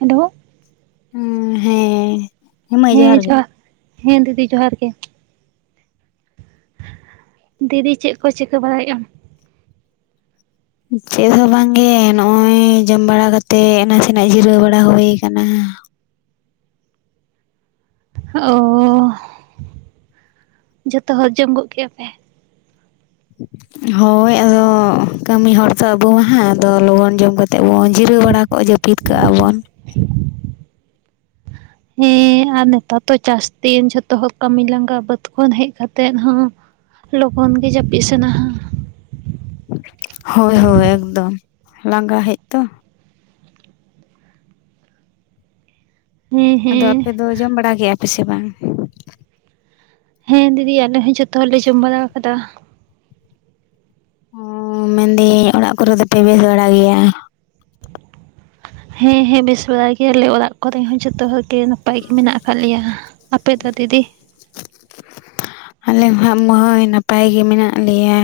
Hello ᱦᱩᱸ ᱦᱮᱸ, ᱦᱮᱸ ᱡᱚᱦᱟᱨ ᱦᱮᱸ ᱫᱤᱫᱤ ᱡᱚᱦᱟᱨ ᱜᱮᱼᱼ ᱫᱤᱫᱤ ᱪᱮᱫ ᱠᱚ ᱪᱤᱠᱟᱹ ᱵᱟᱲᱟᱭ ᱮᱫ ᱟᱢᱼᱼ ᱪᱮᱫ ᱦᱚᱸ ᱵᱟᱝ ᱜᱮ ᱱᱚᱜᱼᱚᱭ ᱡᱚᱢ ᱵᱟᱲᱟ ᱠᱟᱛᱮᱜ ᱱᱟᱥᱮᱱᱟᱜ ᱡᱤᱨᱟᱹᱣ ᱵᱟᱲᱟ ᱦᱩᱭ ᱟᱠᱟᱱᱟ ᱚᱻ ᱡᱚᱛᱚ ᱦᱚᱲ ᱡᱚᱢ ᱜᱚᱜ ᱠᱮᱜᱼᱟ ᱯᱮᱼᱼ [inaudible] ᱦᱳᱭ ᱟᱫᱚ ᱠᱟᱹᱢᱤ ᱦᱚᱲ ᱛᱚ ᱟᱵᱚ ᱢᱟ ᱦᱟᱸᱜ ᱟᱫᱚ ᱞᱚᱜᱚᱱ ᱡᱚᱢ ᱠᱟᱛᱮᱫ ᱵᱚᱱ ᱡᱤᱨᱟᱹᱣ ᱵᱟᱲᱟᱣᱟ ᱠᱚᱜ ᱡᱟᱹᱯᱤᱫ ᱠᱟᱜᱼᱟ ᱵᱚᱱᱼᱼ ᱦᱮᱸ ᱟᱨ ᱱᱮᱛᱟᱨ ᱫᱚ ᱪᱟᱥ ᱫᱤᱱ ᱡᱷᱚᱛᱚ ᱦᱚᱲ ᱠᱟᱹᱢᱤ ᱞᱟᱸᱜᱟ ᱵᱟᱹᱫᱽ ᱠᱷᱚᱱ ᱦᱮᱡ ᱠᱟᱛᱮᱜ ᱦᱚᱸᱼᱼ ᱞᱚᱜᱚᱱ ᱜᱮ ᱡᱟᱹᱯᱤᱫ ᱥᱟᱱᱟᱦᱟ ᱦᱳᱭ ᱦᱳᱭ ᱮᱠᱫᱚᱢ ᱞᱟᱸᱜᱟ ᱦᱮᱡ ᱛᱚᱼᱼ ᱦᱮᱸ ᱟᱫᱚ ᱦᱮᱸ ᱟᱯᱮ ᱫᱚ ᱡᱚᱢ ᱵᱟᱲᱟ ᱠᱮᱜᱼᱟ ᱯᱮ ᱥᱮ ᱵᱟᱝᱼᱼ ᱦᱮᱸ ᱫᱤᱫᱤ ᱟᱞᱮ ᱦᱚᱸ ᱡᱚᱛᱚ ᱦᱚᱲᱞᱮ ᱡᱚᱢ ᱵᱟᱲᱟ ᱟᱠᱟᱫᱟ ᱚ ᱢᱮᱱ ᱫᱤᱧ ᱚᱲᱟᱜ ᱠᱚ ᱨᱮ ᱫᱚᱯᱮ ᱵᱮᱥ ᱵᱟᱲᱟ ᱜᱮᱭᱟ ᱦᱮᱸ ᱦᱮᱸ ᱵᱮᱥ ᱵᱟᱲᱟ ᱜᱮᱭᱟ ᱞᱮ ᱚᱲᱟᱜ ᱠᱚᱨᱮ ᱦᱚᱸ ᱡᱚᱛᱚ ᱦᱚᱲ ᱜᱮᱼᱼ ᱜᱮ ᱱᱟᱯᱟᱭ ᱜᱮ ᱢᱮᱱᱟᱜ ᱟᱠᱟᱫ ᱞᱮᱭᱟ ᱟᱯᱮ ᱫᱚ ᱫᱤᱫᱤᱼᱼ ᱟᱞᱮ ᱦᱚᱸ ᱦᱟᱸᱜ ᱢᱟᱹᱭ ᱱᱟᱯᱟᱭ ᱜᱮ ᱢᱮᱱᱟᱜ ᱞᱮᱭᱟ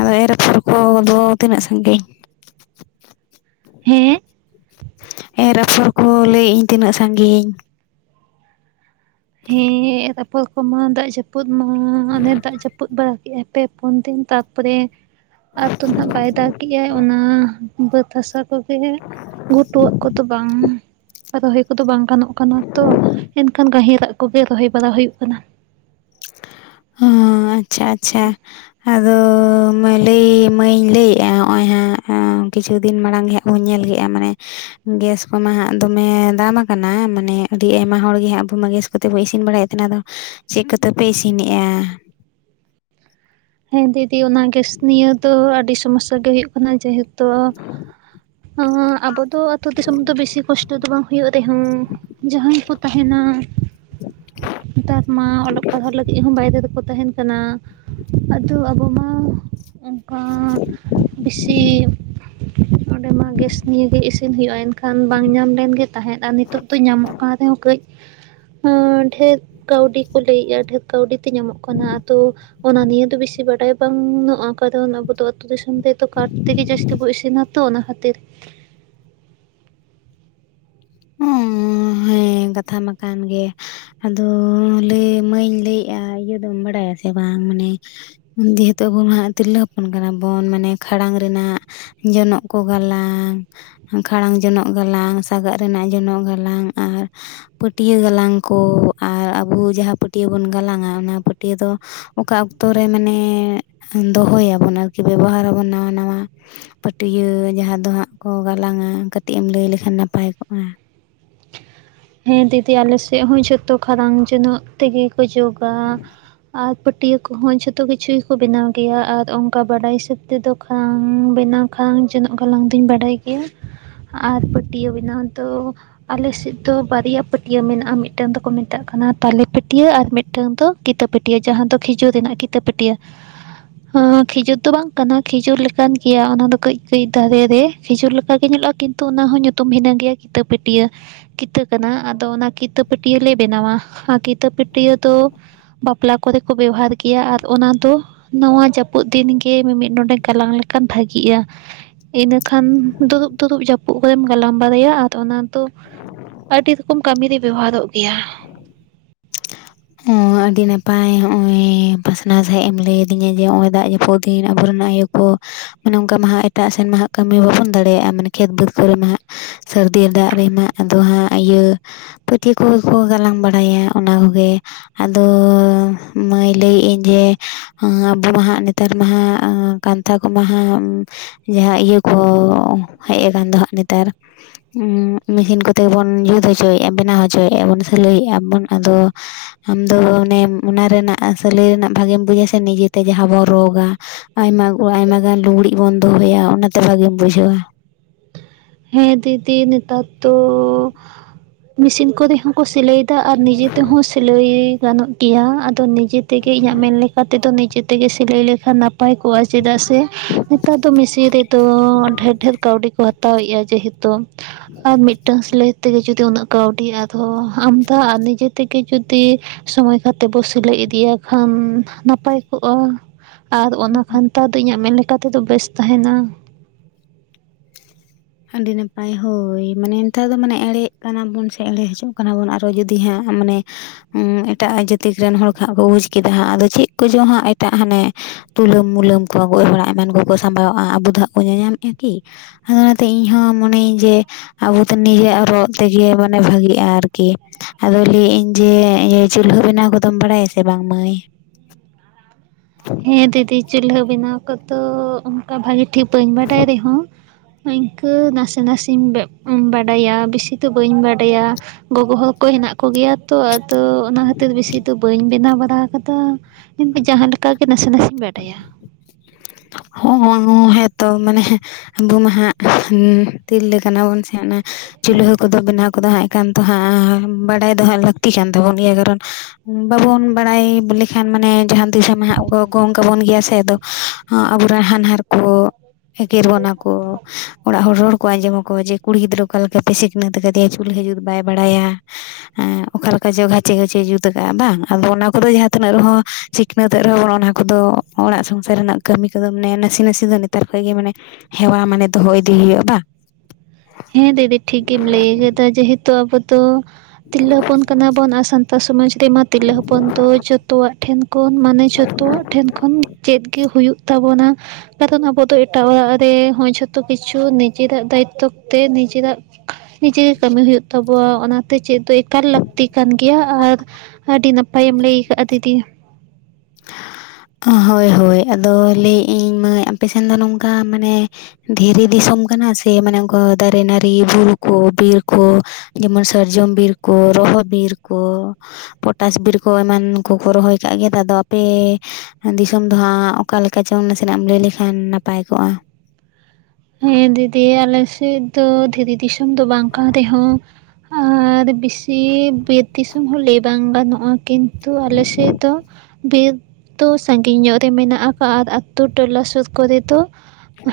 ᱟᱫᱚ ᱮᱨ ᱟᱯᱷᱚᱨ ᱠᱚ ᱫᱚ ᱛᱤᱱᱟᱹᱜ ᱥᱟᱺᱜᱤᱧᱼᱼ ᱦᱮᱸᱼᱼ ᱮᱨ ᱟᱯᱷᱚᱨ ᱠᱚ ᱞᱟᱹᱭ ᱮᱜ ᱟᱹᱧ ᱛᱤᱱᱟᱹᱜ ᱥᱟᱸᱜᱤᱧᱼᱼ ᱦᱮᱸ ᱮᱨ ᱟᱯᱷᱚᱨ ᱠᱚᱢᱟ ᱫᱟᱜ ᱡᱟᱹᱯᱩᱫ ᱢᱟ ᱚᱱᱮ ᱫᱟᱜ ᱡᱟᱹᱯᱩᱫ ᱵᱟᱲᱟ ᱠᱮᱫᱟᱭ ᱯᱮ ᱯᱩᱱ ᱫᱤᱱ ᱛᱟᱨᱯᱚᱨᱮ ᱟᱨ ᱛᱚ ᱱᱟᱦᱟᱜ ᱵᱟᱭ ᱫᱟᱜ ᱮᱜᱼᱟᱭ ᱚᱱᱟ ᱵᱟᱹᱫᱽ ᱦᱟᱥᱟᱼᱼ ᱠᱚ ᱜᱮ ᱜᱷᱩᱴᱩᱣᱟᱜ ᱠᱚ ᱫᱚ ᱵᱟᱝ ᱨᱚᱦᱚᱭ ᱠᱚᱫᱚ ᱵᱟᱝᱼᱼ ᱜᱟᱱᱚᱜ ᱠᱟᱱᱟ ᱛᱚ ᱮᱱᱠᱷᱟᱱ ᱜᱟᱹᱦᱤᱨᱟᱜ ᱠᱚ ᱜᱮ ᱨᱚᱦᱚᱭ ᱵᱟᱲᱟ ᱦᱩᱭᱩᱜ ᱠᱟᱱᱟ ᱚ ᱟᱪᱪᱷᱟ ᱟᱪᱪᱷᱟ ᱟᱫᱚᱼᱼ ᱢᱟᱹᱭ ᱞᱟᱹᱭ ᱢᱟᱹᱧ ᱞᱟᱹᱭᱮᱫᱼᱟ ᱱᱚᱜᱼᱚᱭ ᱦᱟᱸᱜ ᱠᱤᱪᱷᱩ ᱫᱤᱱ ᱢᱟᱲᱟᱝ ᱜᱮ ᱦᱟᱸᱜ ᱵᱚᱱ ᱧᱮᱞ ᱠᱮᱫᱼᱟ ᱢᱟᱱᱮᱼᱼ ᱜᱮᱥ ᱠᱚᱢᱟ ᱦᱟᱸᱜ ᱫᱚᱢᱮ ᱫᱟᱢ ᱟᱠᱟᱱᱟ ᱢᱟᱱᱮ ᱟᱹᱰᱤ ᱟᱭᱢᱟ ᱦᱚᱲ ᱜᱮ ᱦᱟᱸᱜ ᱟᱵᱚ ᱢᱟ ᱜᱮᱥ ᱼᱼ [unintelligible] ᱤᱥᱤᱱ ᱵᱟᱲᱟᱭ ᱮᱫ ᱛᱟᱦᱮᱱ ᱟᱫᱚ ᱪᱮᱫ ᱠᱚᱛᱮ ᱯᱮ ᱤᱥᱤᱱᱮᱜᱼᱟ ᱦᱮᱸ ᱫᱤᱫᱤ ᱚᱱᱟ ᱜᱮᱥ ᱱᱤᱭᱟᱹ ᱫᱚ ᱟᱹᱰᱤ ᱥᱚᱢᱚᱥᱥᱟ ᱜᱮ ᱦᱩᱭᱩᱜ ᱠᱟᱱᱟ ᱡᱮᱦᱮᱛᱩ, [unintelligible] ᱛᱚ ᱟᱛᱳ ᱫᱤᱥᱚᱢ ᱫᱚ ᱵᱮᱥᱤ ᱠᱚᱥᱴᱚ ᱫᱚ ᱵᱟᱝ ᱦᱩᱭᱩᱜ ᱨᱮ ᱦᱚᱸ ᱡᱟᱦᱟᱸᱭ ᱠᱚ ᱛᱟᱦᱮᱱᱟ ᱱᱮᱛᱟᱨ ᱢᱟ ᱚᱞᱚᱜ ᱯᱟᱲᱦᱟᱜ ᱞᱟᱹᱜᱤᱫ ᱦᱚᱸ ᱵᱟᱭᱨᱮ ᱨᱮ ᱠᱚ ᱛᱟᱦᱮᱱ ᱠᱟᱱᱟ [inaudible] ᱟᱫᱚ ᱟᱵᱚ ᱢᱟ ᱚᱱᱠᱟ ᱵᱮᱥᱤᱼᱼ ᱱᱚᱸᱰᱮ ᱢᱟ ᱜᱮᱥ ᱱᱤᱭᱮ ᱜᱮ ᱤᱥᱤᱱ ᱦᱩᱭᱩᱜᱼᱟ ᱮᱱᱼᱼ ᱠᱷᱟᱱ ᱵᱟᱝ ᱧᱟᱢ ᱞᱮᱱ ᱜᱮ ᱛᱟᱦᱮᱸᱫ ᱟᱨ ᱱᱤᱛᱚᱜ ᱫᱚ ᱧᱟᱢᱚᱜ ᱠᱟᱱ ᱨᱮ ᱦᱚᱸ ᱠᱟᱹᱡ ᱰᱷᱮᱨᱼᱼ ᱠᱟᱹᱣᱰᱤ ᱠᱚ ᱞᱟᱹᱭᱮᱫᱼᱟ ᱰᱷᱮᱨ ᱠᱟᱹᱣᱰᱤ ᱛᱮ ᱧᱟᱢᱚᱜ ᱠᱟᱱᱟ ᱟᱫᱚ ᱚᱱᱟ ᱱᱤᱭᱟᱹ ᱫᱚ ᱵᱤᱥᱤᱼᱼ [unintelligible] ᱵᱟᱰᱟᱭ ᱵᱟᱝ ᱱᱩᱜᱼᱟ ᱠᱟᱨᱚᱱ ᱟᱵᱚ ᱫᱚ ᱟᱹᱛᱩ ᱫᱤᱥᱚᱢ ᱨᱮᱫᱚ ᱠᱟᱴ ᱛᱮᱜᱮ ᱡᱟᱹᱥᱛᱤ ᱵᱚ ᱤᱥᱤᱱᱟ᱾ ᱫᱚ ᱚᱱᱟ ᱠᱷᱟᱹᱛᱤᱨᱼᱼ ᱚᱸ ᱦᱮᱸ ᱠᱟᱛᱷᱟ ᱢᱟ ᱠᱟᱱ ᱜᱮᱼᱼ ᱟᱫᱚ ᱞᱟᱹᱭ ᱢᱟᱹᱭ ᱤᱧ ᱞᱟᱹᱭᱮᱫᱼᱟ ᱤᱭᱟᱹ ᱫᱚᱢ ᱵᱟᱲᱟᱭᱟ ᱥᱮ ᱵᱟᱝ ᱢᱟᱱᱮᱼᱼ ᱡᱮᱦᱮᱛᱩ ᱟᱵᱚ ᱱᱟᱸᱜ ᱛᱤᱨᱞᱟᱹ ᱦᱚᱯᱚᱱ ᱠᱟᱱᱟ ᱵᱚᱱ ᱢᱟᱱᱮ ᱠᱷᱟᱲᱟᱝ ᱨᱮᱱᱟᱜ ᱡᱚᱱᱚᱜ ᱠᱚ ᱜᱟᱞᱟᱝ, ᱠᱷᱟᱲᱟᱝ ᱡᱚᱱᱚᱜ ᱜᱟᱞᱟᱝ ᱥᱟᱜᱟᱫ ᱛᱮᱱᱟᱜ ᱡᱚᱱᱚᱜ ᱜᱟᱞᱟᱝ ᱟᱨ ᱯᱟᱹᱴᱤᱭᱟᱹ ᱜᱟᱞᱟᱝ ᱠᱚ ᱟᱨ ᱟᱵᱚ ᱡᱟᱦᱟᱸ ᱯᱟᱹᱴᱤᱭᱟᱹ ᱵᱚᱱ ᱜᱟᱞᱟᱝᱼᱟ ᱚᱱᱟ ᱯᱟᱹᱴᱭᱟᱹ ᱫᱚ ᱚᱠᱟ ᱚᱠᱛᱚ ᱨᱮ ᱢᱟᱱᱮ ᱫᱚᱦᱚᱭᱟᱵᱚᱱ ᱟᱨᱠᱤ ᱵᱮᱵᱚᱦᱟᱨ ᱟᱵᱚᱱ ᱱᱟᱣᱟ ᱱᱟᱣᱟ ᱯᱟᱹᱴᱤᱭᱟᱹ ᱡᱟᱦᱟᱸ ᱫᱚ ᱦᱟᱸᱜ ᱠᱚ ᱜᱟᱞᱟᱝᱼᱟ ᱠᱟᱹᱴᱤᱡ ᱮᱢ ᱞᱟᱹᱭ ᱞᱮᱠᱷᱟᱱ ᱱᱟᱯᱟᱭ ᱠᱚᱜᱼᱟ? ᱦᱮᱸ ᱫᱤᱫᱤ ᱟᱞᱮᱥᱮᱜ ᱦᱚᱸ ᱡᱷᱚᱛᱚ ᱠᱷᱟᱨᱟᱝ ᱡᱚᱱᱚᱜ ᱛᱮᱜᱮ ᱠᱚ ᱡᱚᱜᱟ ᱟᱨ ᱯᱟᱹ ᱴᱤᱭᱟᱹ ᱠᱚᱦᱚᱸ ᱡᱷᱚᱛᱚ ᱠᱤᱪᱷᱩ ᱜᱮᱠᱚ ᱵᱮᱱᱟᱣ ᱜᱮᱭᱟ ᱟᱨ ᱚᱝᱠᱟ ᱵᱟᱰᱟᱭ ᱦᱤᱥᱟᱹᱵ ᱛᱮᱫᱚ ᱠᱷᱟᱱ ᱵᱮᱱᱟᱣ ᱠᱷᱟᱨᱟᱝ ᱡᱚᱱᱚᱜ ᱜᱟᱞᱟᱝ ᱫᱩᱧ ᱵᱟᱰᱟᱭ ᱜᱮᱭᱟ ᱟᱨ ᱯᱟᱹᱴᱭᱟᱹ ᱵᱮᱱᱟᱣ ᱫᱚ ᱟᱞᱮ ᱥᱮᱫ ᱫᱚ ᱵᱟᱨᱭᱟ ᱯᱟᱹᱴᱤᱭᱟ ᱢᱮᱱᱟᱜᱼᱟ, ᱢᱤᱫᱴᱟᱝ ᱫᱚᱠᱚ ᱢᱮᱛᱟᱜ ᱠᱟᱱᱟ ᱛᱟᱞᱮ ᱯᱟᱹᱴᱭᱟ ᱟᱨ ᱢᱤᱫᱴᱟᱝ ᱫᱚ ᱠᱤᱛᱟᱹ ᱯᱟᱹᱴᱤᱭᱟᱹ ᱡᱟᱦᱟᱸ ᱫᱚ ᱠᱷᱤᱡᱩᱨ ᱨᱮᱱᱟᱜ ᱠᱤᱛᱟᱹ ᱯᱟᱹᱴᱤᱭᱟᱹ ᱾ ᱦᱚᱸ ᱠᱷᱮᱡᱩᱨ ᱫᱚ ᱵᱟᱝ ᱠᱟᱱᱟ ᱠᱷᱮᱡᱩᱨ ᱞᱮᱠᱟᱱ ᱜᱮᱭᱟ ᱚᱱᱟ ᱫᱚ ᱠᱟᱹᱡ ᱠᱟᱹᱡ ᱫᱟᱨᱮ ᱨᱮ ᱾ ᱠᱷᱤᱡᱩᱨ ᱞᱮᱠᱟᱜᱮ ᱧᱮᱞᱚᱜᱼᱟ ᱠᱤᱱᱛᱩ ᱚᱱᱟ ᱦᱚᱸ ᱧᱩᱛᱩᱢ ᱵᱷᱤᱱᱟᱹ ᱜᱮᱭᱟ ᱠᱤᱛᱟᱹ ᱯᱟᱹᱴᱤᱭᱟᱹ ᱾ ᱠᱤᱛᱟᱹ ᱠᱟᱱᱟ ᱟᱫᱚ ᱚᱱᱟ ᱠᱤᱛᱟᱹ ᱯᱟᱹᱴᱤᱭᱟᱹ ᱞᱮ ᱵᱮᱱᱟᱣᱟ ᱟᱨ ᱠᱤᱛᱟᱹ ᱯᱟᱹᱴᱤᱭᱟᱹ ᱫᱚ ᱵᱟᱯᱞᱟ ᱠᱚᱨᱮ ᱠᱚ ᱵᱮᱣᱦᱟᱨ ᱜᱮᱭᱟ ᱟᱨ ᱚᱱᱟᱫᱚ ᱱᱚᱣᱟ ᱡᱟᱹᱯᱩᱫ ᱫᱤᱱ ᱜᱮ ᱢᱤᱢᱤᱫ ᱱᱚᱸᱰᱮ ᱜᱟᱞᱟᱝ ᱞᱮᱠᱷᱟᱱ ᱵᱷᱟᱜᱤᱜᱼᱟ ᱾ ᱤᱱᱟᱹ ᱠᱷᱟᱱ ᱫᱩᱨᱩᱵ ᱫᱩᱨᱩᱵ ᱡᱟᱹᱯᱩᱜ ᱠᱚᱨᱮᱢ ᱜᱟᱞᱟᱝ ᱵᱟᱨᱟᱭᱟ ᱟᱨ ᱚᱱᱟ ᱫᱚ [inaudible] ᱟᱹᱰᱤ ᱨᱚᱠᱚᱢ ᱠᱟᱹᱢᱤ ᱨᱮ ᱵᱮᱵᱚᱦᱟᱨᱚᱜ ᱜᱮᱭᱟ ᱾ ᱚᱸ ᱟᱹᱰᱤ ᱱᱟᱯᱟᱭ ᱦᱚᱸᱜᱼᱚᱭ ᱯᱟᱥᱱᱟᱣ ᱥᱟᱺᱦᱤᱡ ᱮᱢ ᱞᱟᱹᱭ ᱟᱹᱫᱤᱧᱟ ᱡᱮ ᱚᱸᱜᱼᱚᱭ ᱫᱟᱜ ᱡᱟᱹᱯᱩᱫ ᱫᱤᱱ ᱟᱵᱚᱨᱮᱱ ᱟᱭᱳ ᱠᱚ ᱢᱟᱱᱮ ᱚᱝᱠᱟ ᱢᱟ ᱦᱟᱜ ᱮᱴᱟᱜ ᱥᱮᱱ ᱢᱟ ᱦᱟᱜ ᱠᱟᱹᱢᱤ ᱵᱟᱵᱚᱱ ᱫᱟᱲᱮᱭᱟᱜᱼᱟ, ᱢᱟᱱᱮ ᱠᱷᱮᱛ ᱵᱟᱹᱫᱽ ᱠᱚᱨᱮ ᱢᱟ ᱦᱟᱸᱜ ᱾ ᱥᱟᱹᱨᱫᱤ ᱫᱟᱜ ᱨᱮᱢᱟ ᱟᱫᱚ ᱦᱟᱸᱜ ᱤᱭᱟᱹ ᱯᱟᱹᱴᱤᱭᱟᱹ ᱠᱚᱜᱮ ᱠᱚ ᱜᱟᱞᱟᱝ ᱵᱟᱲᱟᱭᱟ ᱚᱱᱟ ᱠᱚᱜᱮ, ᱟᱫᱚ ᱢᱟᱹᱭ ᱞᱟᱹᱭᱮᱜ ᱮᱧ ᱡᱮ ᱟᱵᱚ ᱢᱟ ᱦᱟᱜ ᱱᱮᱛᱟᱨ ᱢᱟᱦᱟᱜ ᱠᱟᱱᱛᱷᱟ ᱠᱚ ᱢᱟᱦᱟᱜ ᱡᱟᱦᱟᱸ ᱤᱭᱟᱹ ᱠᱚ ᱦᱮᱡ ᱟᱠᱟᱱ ᱫᱚ ᱦᱟᱸᱜ ᱱᱮᱛᱟᱨ ᱾ ᱩᱸᱜ ᱢᱮᱥᱤᱱ ᱠᱚᱛᱮ ᱜᱮ ᱵᱚᱱ ᱡᱩᱛ ᱦᱚᱪᱚᱭᱮᱜᱼᱟ ᱵᱮᱱᱟᱣ ᱦᱚᱪᱚᱭᱮᱜᱼᱟ ᱵᱚᱱ ᱥᱮ ᱞᱟᱹᱭᱮᱜᱼᱟ ᱵᱚᱱ ᱟᱫᱚ ᱟᱢ ᱫᱚ ᱚᱱᱮᱢ ᱚᱱᱟ ᱨᱮᱱᱟᱜ ᱥᱟᱹᱞᱟᱹᱭ ᱨᱮᱱᱟᱜ ᱵᱷᱟᱜᱮᱢ ᱵᱩᱡᱟ ᱥᱮ ᱱᱤᱡᱮᱛᱮ ᱡᱟᱦᱟᱸ ᱵᱚᱱ ᱨᱳᱜᱼᱟ? ᱟᱭᱢᱟ ᱜᱚ ᱟᱭᱢᱟ ᱜᱟᱱ ᱞᱩᱜᱽᱲᱤᱡ ᱵᱚᱱ ᱫᱚᱦᱚᱭᱟ ᱚᱱᱟᱛᱮ ᱵᱷᱟᱜᱤᱢ ᱵᱩᱡᱷᱟᱹᱣᱟ ᱾ ᱦᱮᱸ ᱫᱤᱫᱤ ᱱᱮᱛᱟᱨ ᱫᱚ ᱢᱮᱥᱤᱱ ᱠᱚᱨᱮ ᱦᱚᱸ ᱠᱚ ᱥᱤᱞᱟᱹᱭ ᱫᱟ ᱟᱨ ᱱᱤᱡᱮ ᱛᱮᱦᱚᱸ ᱥᱤᱞᱟᱹᱭ ᱜᱟᱱᱚᱜ ᱜᱮᱭᱟ, ᱟᱫᱚ ᱱᱤ ᱡᱮ ᱛᱮᱜᱮ ᱤᱧᱟᱹᱜ ᱢᱮᱱ ᱞᱮᱠᱟ ᱛᱮᱫᱚ ᱱᱤᱡᱮᱛᱮᱜᱮ ᱥᱤᱞᱟᱹᱭ ᱞᱮᱠᱷᱟᱱ ᱱᱟᱯ ᱯᱟᱭ ᱠᱚᱜᱼᱟ, ᱪᱮᱫᱟᱜ ᱥᱮ ᱱᱮᱛᱟᱨ ᱫᱚ ᱢᱤᱥᱤᱱ ᱨᱮᱫᱚ ᱰᱷᱮᱨ ᱰᱷᱮᱨ ᱠᱟᱹᱣᱰᱤ ᱠᱚ ᱦᱟ ᱛᱟᱣᱮᱜᱼᱟ ᱡᱮᱦᱮᱛᱩ ᱟᱨ ᱢᱤᱫᱴᱟᱝ ᱥᱤᱞᱟᱹᱭ ᱛᱮᱜᱮ ᱡᱩᱫᱤ ᱩᱱᱟᱹᱜ ᱠᱟᱹᱣᱰᱤ ᱟᱫᱷᱚᱸ ᱟᱢᱫᱟ ᱟᱨ ᱱᱤᱡᱮ ᱛᱮᱜᱮ ᱡᱩᱫᱤ ᱥᱚᱢᱚᱭ ᱠᱟᱛᱮ ᱵᱚ ᱥᱟᱹᱞᱟᱹᱭ ᱤᱫᱤᱭᱟ ᱠᱷᱟᱱ ᱱᱟᱯᱟᱭ ᱠᱚᱜᱼᱟ ᱾ ᱟᱨ ᱚᱱᱟ ᱠᱷᱟᱱᱛᱟ ᱫᱚ ᱤᱧᱟᱹᱜ ᱢᱮᱱ ᱞᱮᱠᱟ ᱛᱮᱫᱚ ᱵᱮᱥ ᱛᱟᱦᱮᱱᱟ ᱾ ᱟᱹᱰᱤ ᱱᱟᱯᱟᱭ ᱦᱳᱭ, ᱢᱟᱱᱮ ᱱᱮᱛᱟᱨ ᱫᱚ ᱢᱟᱱᱮ ᱮᱲᱮᱜ ᱠᱟᱱᱟ ᱵᱚᱱ ᱥᱮ ᱮᱲᱮ ᱦᱚᱪᱚᱜ ᱠᱟᱱᱟ ᱵᱚᱱ ᱟᱨᱚ ᱡᱩᱫᱤ ᱦᱟᱸᱜ ᱢᱟᱱᱮ ᱮᱴᱟᱜ ᱡᱟᱹᱛᱤᱠ ᱨᱮᱱ ᱦᱚᱲ ᱠᱷᱟᱜ ᱠᱚ ᱵᱩᱡᱽ ᱠᱮᱫᱟ ᱦᱟᱸᱜ ᱟᱫᱚ ᱪᱮᱫ ᱠᱚ ᱪᱚ ᱦᱟᱸᱜ ᱮᱴᱟᱜ ᱦᱟᱱᱮ ᱛᱩᱞᱟᱹᱢ ᱢᱩᱞᱟᱹᱢ ᱠᱚᱣᱟ ᱜᱚᱡ ᱦᱚᱲᱟᱜ ᱮᱢᱟᱱ ᱠᱚᱠᱚ ᱥᱟᱢᱵᱟᱣᱟᱜᱼᱟ ᱟᱵᱚ ᱫᱚ ᱦᱟᱸ ᱠᱚ ᱧᱮᱧᱟᱢᱮᱜᱼᱟ ᱠᱤ! ᱟᱫᱚ ᱚᱱᱟ ᱛᱮ ᱤᱧᱦᱚ ᱢᱚᱱᱮᱭᱤᱧ ᱡᱮ ᱟᱵᱚ ᱫᱚ ᱱᱤᱡᱮᱭᱟᱜ ᱨᱚᱜ ᱛᱮᱜᱮ ᱢᱟᱱᱮ ᱵᱷᱟᱹᱜᱤᱜᱼᱟ ᱟᱨᱠᱤ ᱾ ᱟᱫᱚ ᱞᱟᱹᱭᱮᱜ ᱤᱧ ᱡᱮ ᱤᱭᱟᱹ ᱪᱩᱞᱦᱟᱹ ᱵᱮᱱᱟᱣ ᱠᱚᱫᱚᱢ ᱵᱟᱲᱟᱭᱟ ᱥᱮ ᱵᱟᱝ ᱢᱟᱹᱭ? ᱦᱮᱸ, ᱫᱤᱫᱤ ᱪᱩᱞᱦᱟᱹ ᱵᱮᱱᱟᱣ ᱠᱚᱫᱚ ᱚᱝᱠᱟ ᱵᱷᱟᱜᱮ ᱴᱷᱤᱠ ᱵᱟᱹᱧ ᱵᱟᱰᱟᱭ ᱨᱮᱦᱚᱸ ᱤᱝᱠᱟᱹ ᱱᱟᱥᱮ ᱱᱟᱥᱮᱧ ᱵᱮᱵ-ᱵᱟᱰᱟᱭᱟ ᱵᱮᱥᱤ ᱫᱚ ᱵᱟᱹᱧ ᱵᱟᱰᱟᱭᱟ ᱾ ᱜᱚᱜᱚ ᱦᱚᱲ ᱠᱚ ᱦᱮᱱᱟᱜ ᱠᱚᱜᱮᱭᱟ ᱛᱚ ᱟᱫᱚ ᱚᱱᱟ ᱠᱷᱟᱹᱛᱤᱨ ᱵᱮᱥᱤ ᱫᱚ ᱵᱟᱹᱧ ᱵᱮᱱᱟᱣ ᱵᱟᱱᱟ ᱟᱠᱟᱫᱟ᱾ ᱠᱤᱱᱛᱩ ᱡᱟᱦᱟᱸ ᱞᱮᱠᱟ ᱜᱮ ᱱᱟᱥᱮ ᱱᱟᱥᱮᱧ ᱵᱟᱰᱟᱭᱟ ᱦᱚᱸᱦᱚᱸ ᱱᱚ ᱦᱮᱸᱛᱚ ᱢᱟᱱᱮ ᱟᱵᱚ ᱢᱟ ᱦᱟᱸᱜ [unintelligible] ᱛᱤᱨᱞᱟᱹ ᱠᱟᱱᱟ ᱵᱚᱱ ᱥᱮ ᱦᱟᱸᱜ ᱚᱱᱮ ᱪᱩᱞᱦᱟᱹ ᱠᱚᱫᱚ ᱵᱮᱱᱟᱣ ᱠᱚᱫᱚ ᱦᱟᱸᱜ ᱮᱠᱟᱱᱛᱚᱜ ᱦᱟᱸᱜ ᱵᱟᱰᱟᱭ ᱫᱚ ᱦᱟᱸᱜ ᱞᱟᱹᱠᱛᱤ ᱠᱟᱱ ᱛᱟᱵᱚᱱ ᱜᱮᱭᱟ ᱠᱟᱨᱚᱱ ᱵᱟᱵᱚᱱ ᱵᱟᱲᱟᱭ ᱵᱚᱞᱮᱠᱷᱟᱱ ᱢᱟᱱᱮ ᱡᱟᱦᱟᱸ ᱛᱤᱥ ᱢᱟ ᱦᱟᱸᱜ ᱚᱠᱚᱭ ᱜᱚᱝ ᱠᱟᱵᱚᱱ ᱜᱮᱭᱟ ᱥᱮ ᱟᱫᱚ ᱦᱟᱸᱜ ᱟᱵᱚᱨᱮᱱ ᱦᱟᱱᱦᱟᱨ ᱠᱚ ᱮᱜᱮᱨ ᱵᱚᱱᱟ ᱠᱚ ᱚᱲᱟᱜ ᱦᱚᱲ ᱨᱚᱲ ᱠᱚ ᱟᱸᱡᱚᱢᱟᱠᱚᱣᱟ ᱡᱮ ᱠᱩᱲᱤ ᱜᱤᱫᱽᱨᱟᱹ ᱚᱠᱟ ᱞᱮᱠᱟᱯᱮ ᱥᱤᱠᱷᱱᱟᱹᱛ ᱠᱟᱫᱮᱭᱟ ᱪᱩᱞᱦᱟᱹ ᱡᱩᱫ ᱵᱟᱭ ᱵᱟᱲᱟᱭᱟ ᱮᱸᱻ ᱚᱠᱟ ᱞᱮᱠᱟ ᱪᱚ ᱜᱷᱟᱪᱮ ᱜᱷᱟᱪᱮ ᱡᱩᱛ ᱠᱟᱜᱼᱟ ᱵᱟᱝ ᱟᱫᱚ ᱚᱱᱟ ᱠᱚᱫᱚ ᱡᱟᱦᱟᱸ ᱛᱤᱱᱟᱹᱜ ᱨᱮᱦᱚᱸ ᱥᱤᱠᱷᱱᱟᱹᱛᱚᱜ ᱨᱮᱦᱚᱸ ᱵᱚᱱ ᱟᱱᱟ ᱠᱚᱫᱚ ᱚᱲᱟᱜ ᱥᱚᱝᱥᱟᱨ ᱨᱮᱱᱟᱜ ᱠᱟᱹᱢᱤ ᱠᱚᱫᱚ ᱢᱟᱱᱮ ᱱᱟᱥᱮ ᱱᱟᱥᱮ ᱫᱚ ᱱᱮᱛᱟᱨ ᱠᱷᱚᱡ ᱜᱮ ᱢᱟᱱᱮ ᱦᱮᱣᱟ ᱢᱟᱱᱮ ᱫᱚᱦᱚ ᱤᱫᱤ ᱦᱩᱭᱩᱜᱼᱟ ᱵᱟᱝ ᱦᱮᱸ ᱫᱤᱫᱤ ᱴᱷᱤᱠ ᱜᱤᱢ ᱞᱟᱹᱭ ᱟᱠᱟᱫᱟ ᱡᱮᱦᱮᱛᱩ ᱟᱵᱚ ᱫᱚ ᱛᱤᱨᱞᱟᱹ ᱦᱚᱯᱚᱱ ᱠᱟᱱᱟ ᱵᱚᱱ ᱟᱨ ᱥᱟᱱᱛᱟᱲ ᱥᱚᱢᱟᱡᱽ ᱨᱮᱢᱟ ᱛᱤᱨᱞᱟᱹ ᱦᱚᱯᱚᱱ ᱛᱚ ᱡᱚᱛᱚᱣᱟᱜ ᱴᱷᱮᱱ ᱠᱷᱚᱱ ᱢᱟᱱᱮ ᱡᱷᱚᱛᱚᱣᱟᱜ ᱴᱷᱮᱱ ᱠᱷᱚᱱ ᱪᱮᱫ ᱜᱮ ᱦᱩᱭᱩᱜ ᱛᱟᱵᱚᱱᱟ᱾ ᱠᱟᱨᱚᱱ ᱟᱵᱚ ᱫᱚ ᱮᱴᱟᱜ ᱚᱲᱟᱜ ᱨᱮ ᱦᱚᱸ ᱡᱷᱚᱛᱚ ᱠᱤᱪᱷᱩ ᱱᱤᱡᱮᱨᱟᱜ ᱫᱟᱭᱤᱛᱛᱚ ᱛᱮ ᱱᱤᱡᱮᱨᱟᱜ ᱱᱤᱡᱮ ᱜᱮ ᱠᱟᱹᱢᱤ ᱦᱩᱭᱩᱜ ᱛᱟᱵᱚᱣᱟ ᱚᱱᱟᱛᱮ ᱪᱮᱫ ᱫᱚ ᱮᱠᱟᱞ ᱞᱟᱹᱠ ᱛᱤ ᱠᱟᱱ ᱜᱮᱭᱟ ᱟᱨ ᱟᱹᱰᱤ ᱱᱟᱯᱟᱭᱮᱢ ᱞᱟᱹᱭ ᱠᱟᱜᱼᱟ ᱫᱤᱫᱤ ᱦᱳᱭ ᱦᱳᱭ ᱟᱫᱚ ᱞᱟᱹᱭᱮᱫ ᱤᱧ ᱢᱟᱹᱭ ᱟᱯᱮᱥᱮᱱ ᱫᱚ ᱱᱚᱝᱠᱟ ᱢᱟᱱᱮ ᱫᱷᱤᱨᱤ ᱫᱤᱥᱚᱢ ᱠᱟᱱᱟ ᱥᱮ ᱢᱟᱱᱮ ᱚᱝᱠᱟ ᱫᱟᱨᱮ ᱱᱟᱹᱨᱤ ᱵᱩᱨᱩ ᱠᱚ ᱵᱤᱨ ᱠᱚ ᱡᱮᱢᱚᱱ ᱥᱟᱨᱡᱚᱢ ᱵᱤᱨ ᱠᱚ ᱨᱚᱦᱚ ᱵᱤᱨ ᱠᱚ ᱯᱚᱴᱟᱥ ᱵᱤᱨ ᱠᱚ ᱮᱢᱟᱱ ᱠᱚᱠᱚ ᱨᱚᱦᱚᱭ ᱠᱟᱜ ᱜᱮ ᱟᱫᱚ ᱟᱯᱮ ᱫᱤᱥᱚᱢ ᱫᱚ ᱦᱟᱸᱜ ᱚᱠᱟ ᱞᱮᱠᱟ ᱪᱚᱝ ᱱᱟᱥᱮᱱᱟᱜ ᱮᱢ ᱞᱟᱹᱭ ᱞᱮᱠᱷᱟᱱ ᱱᱟᱯᱟᱭ ᱠᱚᱜᱼᱟ ᱾ ᱦᱮᱸ ᱫᱤᱫᱤ ᱟᱞᱮ ᱥᱮᱫ ᱫᱚ ᱫᱷᱤᱨᱤ ᱫᱤᱥᱚᱢ ᱫᱚ ᱵᱟᱝ ᱠᱟᱱ ᱨᱮᱦᱚᱸ ᱟᱸᱻ ᱟᱨ ᱵᱤᱥᱤ ᱵᱤᱨ ᱫᱤᱥᱚᱢ ᱦᱚᱸ ᱞᱟᱹᱭ ᱵᱟᱝ ᱜᱟᱱᱚᱜᱼᱟ ᱠᱤᱱᱛᱩ ᱟᱞᱮᱥᱮᱫ ᱫᱚ ᱵᱤᱨ ᱫᱚ ᱥᱟᱺᱜᱤᱧ ᱧᱚᱜ ᱨᱮ ᱢᱮᱱᱟᱜ ᱟᱠᱟᱫ ᱟᱨ ᱟᱛᱳ ᱴᱚᱞᱟ ᱥᱩᱨ ᱠᱚᱨᱮ ᱫᱚ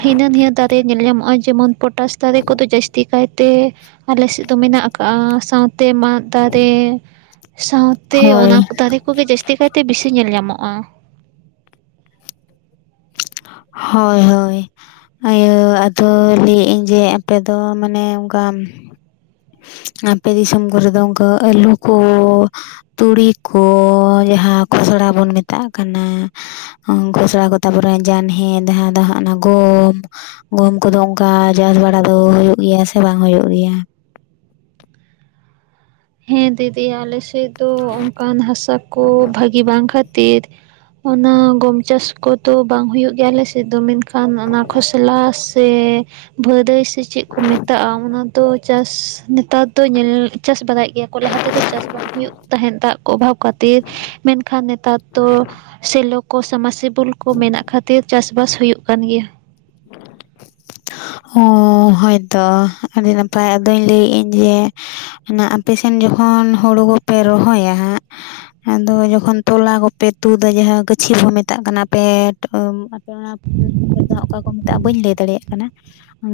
ᱦᱤᱱᱟᱹ ᱱᱤᱭᱟᱹ ᱫᱟ ᱧᱟᱢᱚᱜᱼᱟ ᱡᱮᱢᱚᱱ ᱯᱚᱴᱟᱥ ᱫᱟᱨᱮ ᱠᱚᱫᱚ ᱡᱟᱹᱥᱛᱤ ᱠᱟᱭᱛᱮ ᱟᱞᱮ ᱥᱮᱫ ᱫᱚ ᱢᱮᱱᱟᱜ ᱟᱠᱟᱜᱼᱟ᱾ ᱥᱟᱶ ᱛᱮ ᱢᱟᱫ ᱫᱟᱨᱮ ᱥᱟᱶᱛᱮ ᱦᱳᱭ ᱚᱱᱟ ᱠᱚ ᱫᱟᱨᱮ ᱠᱚᱜᱮ ᱡᱟᱹᱥ ᱛᱤ ᱠᱟᱭᱛᱮ ᱵᱤᱥᱤ ᱧᱮᱞ ᱧᱟᱢᱚᱜᱼᱟ᱾ ᱦᱳᱭ ᱦᱳᱭ ᱤᱭᱟᱹ ᱟᱫᱚ ᱞᱟᱹᱭᱮᱫ ᱟᱹᱧ ᱡᱮ ᱟᱯᱮ ᱫᱚ ᱢᱟᱱᱮ ᱚᱝᱠᱟ ᱟᱯᱮ ᱫᱤᱥᱚᱢ ᱠᱚᱨᱮ ᱫᱚ ᱚᱝᱠᱟ ᱟᱹᱞᱩ ᱠᱚ ᱛᱩᱲᱤ ᱠᱚ ᱡᱟᱦᱟᱸ ᱠᱷᱚᱥᱲᱟ ᱵᱚᱱ ᱢᱮᱛᱟᱜᱼᱟ ᱠᱟᱱᱟ ᱟᱸ ᱠᱷᱚᱥᱲᱟ ᱠᱚ ᱛᱟᱨᱯᱚᱨᱮ ᱚᱱᱟ ᱡᱟᱱᱦᱮ ᱡᱟᱦᱟᱸ ᱫᱚ ᱦᱟᱸᱜ ᱚᱱᱟ ᱜᱚᱢ ᱜᱩᱦᱩᱢ ᱠᱚᱫᱚ ᱚᱝᱠᱟ ᱪᱟᱥ ᱵᱟᱲᱟ ᱫᱚ ᱦᱩᱭᱩᱜ ᱜᱮᱭᱟ ᱥᱮ ᱵᱟᱝ ᱦᱩᱭᱩᱜ ᱜᱮᱭᱟ᱾ ᱦᱮᱸ ᱫᱤᱫᱤ ᱟᱞᱮ ᱥᱮᱫ ᱫᱚ ᱚᱝᱠᱟᱱ ᱦᱟᱥᱟ ᱠᱚ ᱵᱷᱟᱹᱜᱤ ᱵᱟᱝ ᱠᱷᱟᱹᱛᱤᱨ ᱚᱱᱟ ᱜᱚᱢ ᱪᱟᱥ ᱠᱚᱫᱚ ᱵᱟᱝ ᱦᱩᱭᱩᱜ ᱜᱮᱭᱟ ᱟᱞᱮᱥᱮᱫ ᱫᱚ ᱢᱮᱱᱠᱷᱟᱱ ᱚᱱᱟ ᱠᱷᱚᱥᱞᱟᱥ ᱥᱮ ᱵᱷᱟᱹᱫᱟᱹᱭ ᱥᱮ ᱪᱮᱫ ᱠᱚ ᱢᱮᱛᱟᱜᱼᱟ ᱚᱱᱟ ᱫᱚ ᱪᱟᱥ ᱱᱮᱛᱟᱨ ᱫᱚ ᱧᱮᱞ ᱪᱟᱥ ᱵᱟᱲᱟᱭᱮᱫ ᱜᱮᱭᱟ ᱠᱚ ᱞᱟᱦᱟ ᱛᱮᱫᱚ ᱪᱟᱥ ᱵᱟᱝ ᱦᱩᱭᱩᱜ ᱛᱟᱦᱮᱸᱫ ᱫᱟᱜ ᱠᱚ ᱚᱵᱷᱟᱵᱽ ᱠᱷᱟᱹᱛᱤᱨ ᱢᱮᱱᱠᱷᱟᱱ ᱱᱮᱛᱟᱨ ᱫᱚ ᱥᱮᱞᱚ ᱠᱚ ᱥᱟᱢᱟᱥᱤᱵᱩᱞ ᱠᱚ ᱢᱮᱱᱟᱜ ᱠᱷᱟᱹᱛᱤᱨ ᱪᱟᱥᱵᱟᱥ ᱦᱩᱭᱩᱜ ᱠᱟᱱ ᱜᱮᱭᱟ᱾ [unintelligible] ᱚᱸᱻ ᱦᱳᱭᱛᱚ ᱟᱹᱰᱤ ᱱᱟᱯᱟᱭ ᱟᱫᱚᱧ ᱞᱟᱹᱭᱮᱫ ᱟᱹᱧ ᱡᱮ ᱚᱱᱟ ᱟᱯᱮ ᱥᱮᱱ ᱡᱚᱠᱷᱚᱱ ᱦᱩᱲᱩ ᱠᱚᱯᱮ ᱨᱚᱦᱚᱭᱟ ᱦᱟᱸᱜ ᱟᱫᱚ ᱡᱚᱠᱷᱚᱱ ᱛᱚᱞᱟ ᱠᱚᱯᱮ ᱛᱩᱫᱟ ᱡᱟᱦᱟᱸ ᱜᱟᱹᱪᱷᱤ ᱵᱚ ᱢᱮᱛᱟᱜ ᱠᱟᱱᱟ ᱯᱮᱸᱴ ᱟᱹᱢ [unintelligible] ᱚᱠᱟ ᱠᱚ ᱢᱮᱛᱟᱜᱼᱟ ᱵᱟᱹᱧ ᱞᱟᱹᱭ ᱫᱟᱲᱮᱭᱟᱜ ᱠᱟᱱᱟ᱾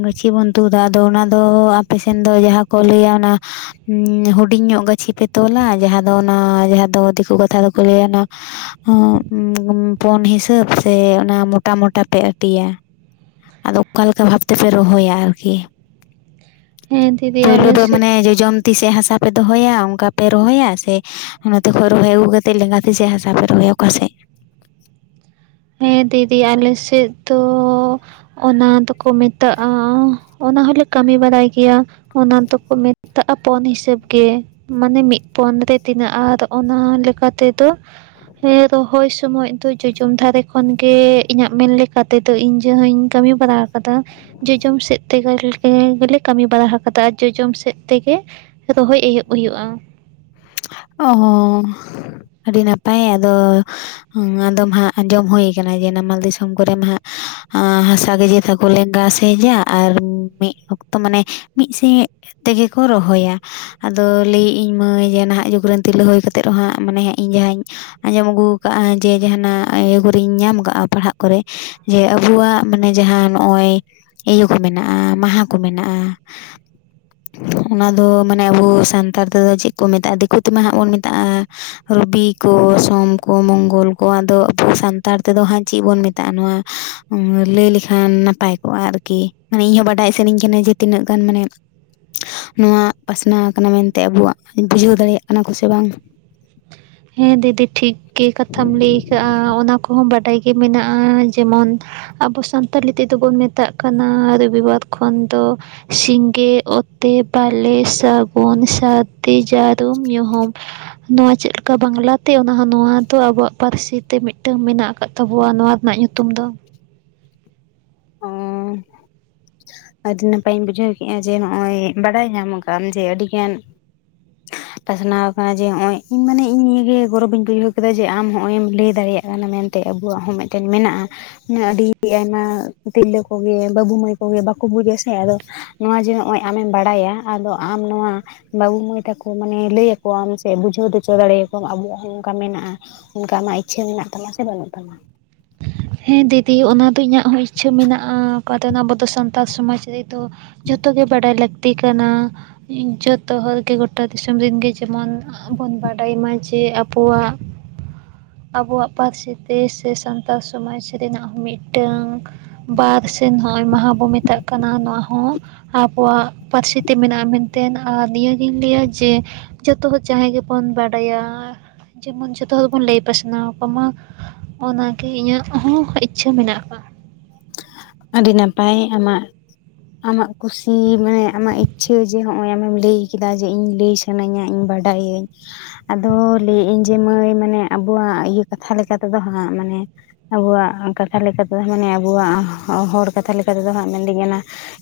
ᱜᱟᱹᱪᱷᱤ ᱵᱚᱱ ᱛᱩᱫᱟ, ᱟᱫᱚ ᱚᱱᱟ ᱫᱚ ᱟᱯᱮ ᱥᱮᱱ ᱫᱚ ᱡᱟᱦᱟᱸ ᱠᱚ ᱞᱟᱹᱭᱟ ᱚᱱᱟ ᱩᱸ ᱦᱩᱰᱤᱧ ᱧᱚᱜ ᱜᱟᱹᱪᱷᱤ ᱯᱮ ᱛᱚᱞᱟ, ᱡᱟᱦᱟᱸ ᱫᱚ ᱚᱱᱟ ᱡᱟᱦᱟᱸ ᱫᱚ ᱫᱤᱠᱩ ᱠᱟᱛᱷᱟ ᱫᱚᱠᱚ ᱞᱟᱹᱭᱟ ᱚᱱᱟ ᱦᱚᱸ ᱯᱚᱱ ᱦᱤᱥᱟᱹᱵ ᱥᱮ ᱚᱱᱟ ᱢᱚᱴᱟ ᱢᱚᱴᱟ ᱯᱮ ᱟᱹᱴᱤᱭᱟ? ᱟᱫᱚ ᱚᱠᱟ ᱞᱮᱠᱟ ᱵᱷᱟᱵᱽ ᱛᱮ ᱯᱮ ᱨᱚᱦᱚᱭᱟ ᱟᱨᱠᱤ? ᱦᱮᱸ ᱫᱤᱫᱤ ᱯᱳᱭᱞᱳ ᱟᱞᱮ ᱫᱚ ᱥᱮᱫ ᱢᱟᱱᱮ ᱡᱚᱡᱚᱢ ᱛᱤ ᱥᱮᱜ ᱦᱟᱥᱟ ᱯᱮ ᱫᱚᱦᱚᱭᱟ ᱚᱝᱠᱟ ᱯᱮ ᱨᱚᱦᱚᱭᱟ ᱥᱮ ᱱᱚᱛᱮ ᱠᱷᱚᱡ ᱨᱚᱦᱚᱭ ᱟᱹᱜᱩ ᱠᱟᱛᱮᱜ ᱞᱮᱸᱜᱟ ᱛᱤ ᱥᱮᱫ ᱦᱟᱥᱟ ᱯᱮ ᱨᱚᱦᱚᱭᱟ, ᱚᱠᱟ ᱥᱮᱜ? ᱦᱮᱸ ᱫᱤᱫᱤ ᱟᱞᱮ ᱥᱮᱫ ᱫᱚ ᱚᱱᱟ ᱫᱚᱠᱚ ᱢᱮᱛᱟᱜᱼᱟ, ᱚᱱᱟ ᱦᱚᱸ ᱞᱮ ᱠᱟᱢᱤ ᱵᱟᱲᱟᱭ ᱜᱮᱭᱟ᱾ ᱚᱱᱟ ᱫᱚᱠᱚ ᱢᱮᱛᱟᱜᱼᱟ ᱯᱚᱱ ᱦᱤᱥᱟᱹᱵ ᱜᱮ᱾ ᱢᱟᱱᱮ ᱢᱤᱫ ᱯᱚᱱ ᱨᱮ ᱛᱤᱱᱟᱹᱜ-ᱟ ᱟᱨ ᱚᱱᱟ ᱞᱮᱠᱟ ᱛᱮᱫᱚ ᱦᱮᱸ ᱨᱚᱦᱚᱭ ᱥᱚᱢᱚᱡ ᱫᱚ ᱡᱚᱡᱚᱢ ᱫᱷᱟᱨᱮ ᱠᱷᱚᱱ ᱜᱮ ᱤᱧᱟᱹᱜ ᱢᱮᱱ ᱞᱮᱠᱟ ᱛᱮᱫᱚ ᱤᱧ ᱡᱟᱹᱦᱟᱸᱧ ᱠᱟᱢᱤ ᱵᱟᱲᱟ ᱠᱟᱫᱟ, ᱡᱚᱡᱚᱢ ᱥᱮᱫ ᱛᱮᱜᱮ [inaudible] ᱜᱮᱞᱮ ᱠᱟᱹᱢᱤ ᱵᱟᱲᱟ ᱟᱠᱟᱫᱟ ᱟᱨ ᱡᱚᱡᱚᱢ ᱥᱮᱫ ᱛᱮᱜᱮ ᱨᱚᱦᱚᱭ ᱮᱦᱚᱵ ᱦᱩᱭᱩᱜᱼᱟ᱾ ᱚ ᱦᱚ ᱦᱚ ᱦᱚ, ᱟᱰᱤ ᱱᱟᱯᱟᱭ ᱟᱫᱚ ᱟᱫᱚᱢ ᱦᱟᱸᱜ ᱟᱸᱡᱚᱢ ᱦᱩᱭ ᱠᱟᱱᱟ ᱡᱮ ᱱᱟᱢᱟᱞ ᱫᱤᱥᱚᱢ ᱠᱚᱨᱮ ᱢᱟᱦᱟᱸᱜ, ᱟᱸ ᱦᱟᱥᱟ ᱜᱟᱡᱮ ᱛᱟ ᱠᱚ ᱞᱮᱸᱜᱟ ᱥᱮᱡᱟ, ᱟᱨ ᱢᱤᱫ ᱚᱠᱛᱚ ᱢᱟᱱᱮ ᱢᱤᱫ ᱥᱮᱜ ᱛᱮᱜᱮ ᱠᱚ ᱨᱚᱦᱚᱭᱟ ᱞ, ᱟᱫᱚ ᱞᱟᱹᱭᱮᱜ ᱤᱧ ᱢᱟᱹᱭ ᱡᱮ ᱱᱟᱦᱟᱜ ᱡᱩᱜᱽ ᱨᱮᱱ ᱛᱤᱨᱞᱟᱹ ᱦᱳᱭ ᱠᱟᱛᱮᱫ ᱨᱮᱦᱚᱸᱢᱟᱱᱮ ᱤᱧ ᱡᱟᱦᱟᱸᱧ ᱟᱸᱡᱚᱢ ᱟᱹᱜᱩ ᱠᱟᱜᱼᱟ ᱡᱮ ᱡᱟᱦᱟᱸᱱᱟᱜ ᱤᱭᱟᱹ ᱠᱚᱨᱮᱧ ᱧᱟᱢ ᱠᱟᱜᱼᱟ ᱯᱟᱲᱦᱟᱜ ᱠᱚᱨᱮ, ᱡᱮ ᱟᱵᱚᱣᱟᱜ ᱢᱟᱱᱮ ᱡᱟᱦᱟᱸ ᱱᱚᱜ-ᱚᱭ ᱤᱭᱟᱹ ᱠᱚ ᱢᱮᱱᱟᱜᱼᱟ, ᱢᱟᱦᱟ ᱠᱚ ᱢᱮᱱᱟᱜᱼᱟ᱾ ᱚᱱᱟ ᱫᱚ ᱢᱟᱱᱮ ᱟᱵᱚ ᱥᱟᱱᱛᱟᱲ ᱛᱮᱫᱚ ᱪᱮᱫ ᱠᱚ ᱢᱮᱛᱟᱜᱼᱟ, ᱫᱤᱠᱩ ᱛᱮᱢᱟ ᱦᱟᱸᱜ ᱵᱚᱱ ᱢᱮᱛᱟᱜᱼᱟ ᱨᱚᱵᱤ ᱠᱚ, ᱥᱚᱢ ᱠᱚ, ᱢᱚᱝᱜᱚᱞ ᱠᱚ ᱟᱫᱚ ᱟᱵᱚ ᱥᱟᱱᱛᱟᱲ ᱛᱮᱫᱚ ᱦᱟᱸᱜ ᱪᱮᱫ ᱵᱚᱱ ᱢᱮᱛᱟᱜᱼᱟ ᱱᱚᱣᱟ ᱚᱝ ᱞᱟᱹᱭ ᱞᱮᱠᱷᱟᱱ ᱱᱟᱯᱟᱭ ᱠᱚᱜᱼᱟ ᱟᱨᱠᱤ? ᱢᱟᱱᱮ ᱤᱧ ᱦᱚᱸ ᱵᱟᱰᱟᱭ ᱥᱟᱱᱟᱹᱧ ᱠᱟᱱᱟ ᱡᱮ ᱛᱤᱱᱟᱹᱜ ᱜᱟᱱ ᱢᱟᱱᱮ [unintelligible] ᱱᱚᱣᱟ ᱯᱟᱥᱱᱟᱣ ᱠᱟᱱᱟ ᱢᱮᱱᱛᱮ ᱟᱵᱚᱣᱟᱜ ᱵᱩᱡᱷᱟᱹᱣ ᱫᱟᱲᱮᱭᱟᱜ ᱠᱟᱱᱟ ᱠᱚ ᱥᱮ ᱵᱟᱝ? ᱦᱮᱸ ᱫᱤᱫᱤ ᱴᱷᱤᱠ ᱜᱮ ᱠᱟᱛᱷᱟᱢ ᱞᱟᱹᱭ ᱠᱟᱜᱼᱟ, ᱚᱱᱟ ᱠᱚᱦᱚᱸ ᱵᱟᱰᱟᱭ ᱜᱮ ᱢᱮᱱᱟᱜᱼᱟ ᱡᱮᱢᱚᱱᱼᱼ ᱟᱵᱚ ᱥᱟᱱᱛᱟᱞᱤ ᱛᱮᱫᱚ ᱵᱚᱱ ᱢᱮᱛᱟᱜ ᱠᱟᱱᱟ ᱨᱚᱵᱤ ᱵᱟᱨ ᱠᱷᱚᱱ ᱫᱚ ᱥᱤᱸᱜᱮ, ᱚᱛᱮ, ᱵᱟᱞᱮ, ᱥᱟᱜᱩᱱ, ᱥᱟᱨᱫᱤ, ᱡᱟᱨᱩᱢ, ᱧᱩᱦᱩᱢ ᱾ ᱱᱚᱣᱟ ᱪᱮᱫ ᱞᱮ ᱠᱟ ᱵᱟᱝᱞᱟ ᱛᱮ ᱚᱱᱟ ᱦᱚᱸ ᱱᱚᱣᱟ ᱫᱚ ᱟᱵᱚᱣᱟᱜ ᱯᱟᱨᱥᱤ ᱛᱮ ᱢᱤᱫᱴᱟᱝ ᱢᱮᱱᱟᱜ ᱟᱠᱟᱫ ᱛᱟᱵᱚᱱᱟ ᱱᱚᱣᱟ ᱨᱮᱱᱟᱜ ᱧᱩᱛᱩᱢ ᱫᱚ᱾ [inaudible] ᱟᱰᱤ ᱱᱟᱯᱟᱭ ᱤᱧ ᱵᱩᱡᱷᱟᱹᱣ ᱠᱮᱜ-ᱟ ᱡᱮ ᱱᱚᱜ-ᱚᱭ ᱵᱟᱲᱟᱭ ᱧᱟᱢ ᱠᱟᱜ-ᱟᱢ ᱡᱮ ᱟᱹᱰᱤ ᱜᱟᱱ [inaudible] ᱯᱟᱥᱱᱟᱣ ᱟᱠᱟᱱᱟ ᱡᱮ ᱦᱚᱸᱜ-ᱚᱭ, ᱤᱧ ᱢᱟᱱᱮ ᱤᱧ ᱱᱤᱭᱟᱹ ᱜᱮ ᱜᱚᱨᱚᱵᱤᱧ ᱵᱩᱡᱷᱟᱹᱣ ᱠᱮᱫᱟ ᱡᱮ ᱟᱢ ᱦᱚᱸᱜ-ᱚᱭ ᱮᱢ ᱞᱟᱹᱭ ᱫᱟᱲᱮᱭᱟᱜ ᱠᱟᱱᱟᱢ ᱢᱮᱱ -ᱛᱮ, ᱟᱵᱚᱣᱟᱜ ᱦᱚᱸ ᱢᱤᱫᱴᱮᱱ ᱢᱮᱱᱟᱜᱼᱟ, ᱟᱹᱰᱤ ᱟᱭᱢᱟ ᱛᱤᱨᱞᱟᱹ ᱠᱚᱜᱮ, ᱵᱟᱵᱩ ᱢᱟᱹᱭ ᱠᱚᱜᱮ ᱵᱟᱠᱚ ᱵᱩᱡᱟ ᱥᱮ ᱟᱫᱚ ᱱᱚᱣᱟ ᱡᱮ ᱱᱚᱜ-ᱚᱭ ᱟᱢᱮᱢ ᱵᱟᱲᱟᱭᱟ, ᱟᱫᱚ ᱟᱢ ᱱᱚᱣᱟ ᱵᱟᱵᱩ ᱢᱟᱹᱭ ᱛᱟᱠᱚ ᱢᱟᱱᱮ ᱞᱟᱹᱭ ᱟᱠᱚᱣᱟᱢ ᱥᱮ ᱵᱩᱡᱷᱟᱹᱣ ᱦᱚᱪᱚ ᱫᱟᱲᱮᱭᱟ ᱠᱚᱣᱟᱢ ᱟᱵᱚᱣᱟᱜ ᱦᱚᱸ ᱱᱚᱝᱠᱟ ᱢᱮᱱᱟᱜᱼᱟ᱾ ᱚᱱᱠᱟ ᱟᱢᱟᱜ ᱤᱪᱪᱷᱟᱹ ᱢᱮᱱᱟᱜ ᱛᱟᱢᱟ ᱥᱮ ᱵᱟᱱᱩᱜ ᱛᱟᱢᱟ? ᱦᱮᱸ ᱫᱤᱫᱤ ᱚᱱᱟ ᱫᱚ ᱤᱧᱟᱹᱜ ᱦᱚᱸ ᱤᱪᱪᱷᱟᱹ ᱢᱮᱱᱟᱜᱼᱟ ᱚᱠᱟ [unintelligible] ᱟᱵᱚ ᱫᱚ ᱥᱟᱱᱛᱟᱲ ᱥᱚᱢᱟᱡᱽ ᱨᱮ ᱫᱚ ᱡᱷᱚᱛᱚ ᱜᱮ ᱵᱟᱰᱟᱭ ᱞᱟᱹᱠᱛᱤ ᱠᱟᱱᱟ, ᱡᱚᱛᱚ ᱦᱚᱲ ᱜᱮ ᱜᱚᱴᱟ ᱫᱤᱥᱚᱢ ᱨᱮᱱᱜᱮ ᱡᱮᱢᱚᱱ ᱟ [inaudible] ᱵᱚᱱ ᱵᱟᱰᱟᱭ ᱢᱟ ᱡᱮ ᱟᱵᱚᱣᱟᱜ, ᱟᱵᱚᱣᱟᱜ ᱯᱟᱨᱥᱤ ᱛᱮ ᱥᱮ ᱥᱟᱱ ᱥᱟᱱᱛᱟᱲ ᱥᱚᱢᱟᱡᱽ ᱨᱮᱱᱟᱜ ᱢᱤᱫᱴᱟᱝ ᱵᱟᱨ ᱥᱮ ᱱᱚᱜᱚᱭ ᱢᱟᱦᱟ ᱵᱚ ᱢᱮᱛᱟᱜ ᱠᱟᱱᱟ᱾ ᱠᱟᱱᱟ ᱱᱚᱣᱟ ᱦᱚᱸ ᱟᱵᱚᱣᱟᱜ ᱯᱟᱹᱨᱥᱤ ᱛᱮ ᱢᱮᱱᱟᱜᱼᱟ ᱢᱮᱱᱛᱮ ᱟᱨ ᱱᱤᱭᱟᱹᱜᱤᱧ ᱞᱟᱹᱭᱟ ᱡᱮ ᱡᱚᱛᱚ ᱦᱚᱲ ᱡᱟᱦᱟᱸᱭ ᱜᱮᱵᱚᱱ ᱵᱟᱰᱟᱭᱟ᱾ ᱡᱮᱢᱚᱱ ᱡᱷᱚᱛᱚ ᱦᱚᱲ ᱵᱚᱱ ᱞᱟᱹᱭ ᱯᱟᱥᱱᱟᱣ ᱟᱠᱚ ᱢᱟ ᱚᱱᱟ ᱤᱧᱟᱹᱜ ᱦᱚᱸ ᱤᱪᱪᱷᱟᱹ ᱢᱮᱱᱟᱜ ᱟᱠᱟᱫ᱾ ᱟᱹᱰᱤ ᱱᱟᱯᱟᱭ ᱟᱢᱟᱜ ᱟᱢᱟᱜ ᱠᱩᱥᱤ ᱢᱟᱱᱮ ᱟᱢᱟᱜ ᱤᱪᱪᱷᱟᱹ ᱡᱮ ᱱᱚᱜ ᱚᱭ ᱟᱢᱮᱢ ᱞᱟᱹᱭ ᱠᱮᱫᱟ ᱡᱮ ᱤᱧ ᱞᱟᱹᱭ ᱥᱟᱼᱼ ᱥᱟᱱᱟᱧᱟ ᱤᱧ ᱵᱟᱰᱟᱭᱟᱹᱧ᱾ ᱟᱫᱚ ᱞᱟᱹᱭ ᱮᱭᱟ ᱤᱧ ᱡᱮ ᱢᱟᱹᱭ ᱢᱟᱱᱮ ᱟᱵᱚᱣᱟᱜ ᱤᱭᱟᱹ ᱠᱟᱛᱷᱟ ᱞᱮᱠᱟ ᱛᱮᱫᱚ ᱦᱟᱸᱜ ᱢᱟᱱᱮ ᱟᱵᱚᱣᱟᱜ ᱠᱟᱛᱷᱟ ᱞᱮᱠᱟ ᱛᱮᱫᱚ ᱢᱟᱱᱮ ᱟᱵᱚᱣᱟᱜ ᱦᱚᱲ ᱠᱟᱛᱷᱟ ᱞᱮᱠᱟ ᱛᱮᱫᱚ ᱦᱟᱸᱜ ᱢᱮᱱᱰᱤ ᱚᱱᱟ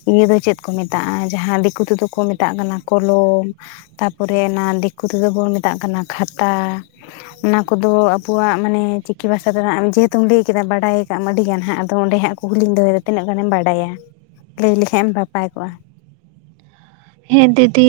ᱱᱤᱭᱟᱹ ᱫᱚ ᱪᱮᱫ ᱠᱚ ᱢᱮᱛᱟᱜᱼᱟ ᱡᱟᱦᱟᱸ ᱫᱤᱠᱩ ᱛᱮᱫᱚ ᱠᱚ ᱢᱮᱛᱟᱜ ᱠᱟᱱᱟ ᱠᱚᱞᱚᱢ? ᱛᱟᱨᱯᱚᱨᱮ ᱚᱱᱟ ᱫᱤᱠᱩ ᱛᱮᱫᱚ ᱵᱚᱱ ᱢᱮᱛᱟᱜ ᱠᱟᱱᱟ ᱠᱷᱟᱛᱟ ᱚᱱᱟ ᱠᱚᱫᱚ ᱟᱵᱚᱣᱟᱜ ᱢᱟᱱᱮ ᱪᱤᱠᱤ ᱵᱷᱟᱥᱟ ᱫᱚ ᱡᱮᱦᱮᱛᱩ ᱞᱟᱹᱭ ᱠᱮᱫᱟ ᱵᱟᱰᱟᱭ ᱠᱟᱜ ᱟᱢ ᱟᱹᱰᱤ ᱜᱟᱱ ᱦᱟᱸᱜ ᱛᱚ ᱚᱸᱰᱮ ᱦᱟᱸᱜ ᱠᱩᱠᱞᱤᱧ ᱫᱚᱦᱚᱭᱮᱫᱟ ᱛᱤᱱᱟᱹᱜ ᱜᱟᱱᱮᱢ ᱵᱟᱰᱟᱭᱟ? ᱞᱟᱹᱭ ᱞᱮᱠᱷᱟᱱ ᱮᱢ ᱱᱟᱯᱟᱭ ᱠᱚᱜᱼᱟ᱾ ᱦᱮᱸ ᱫᱤᱫᱤ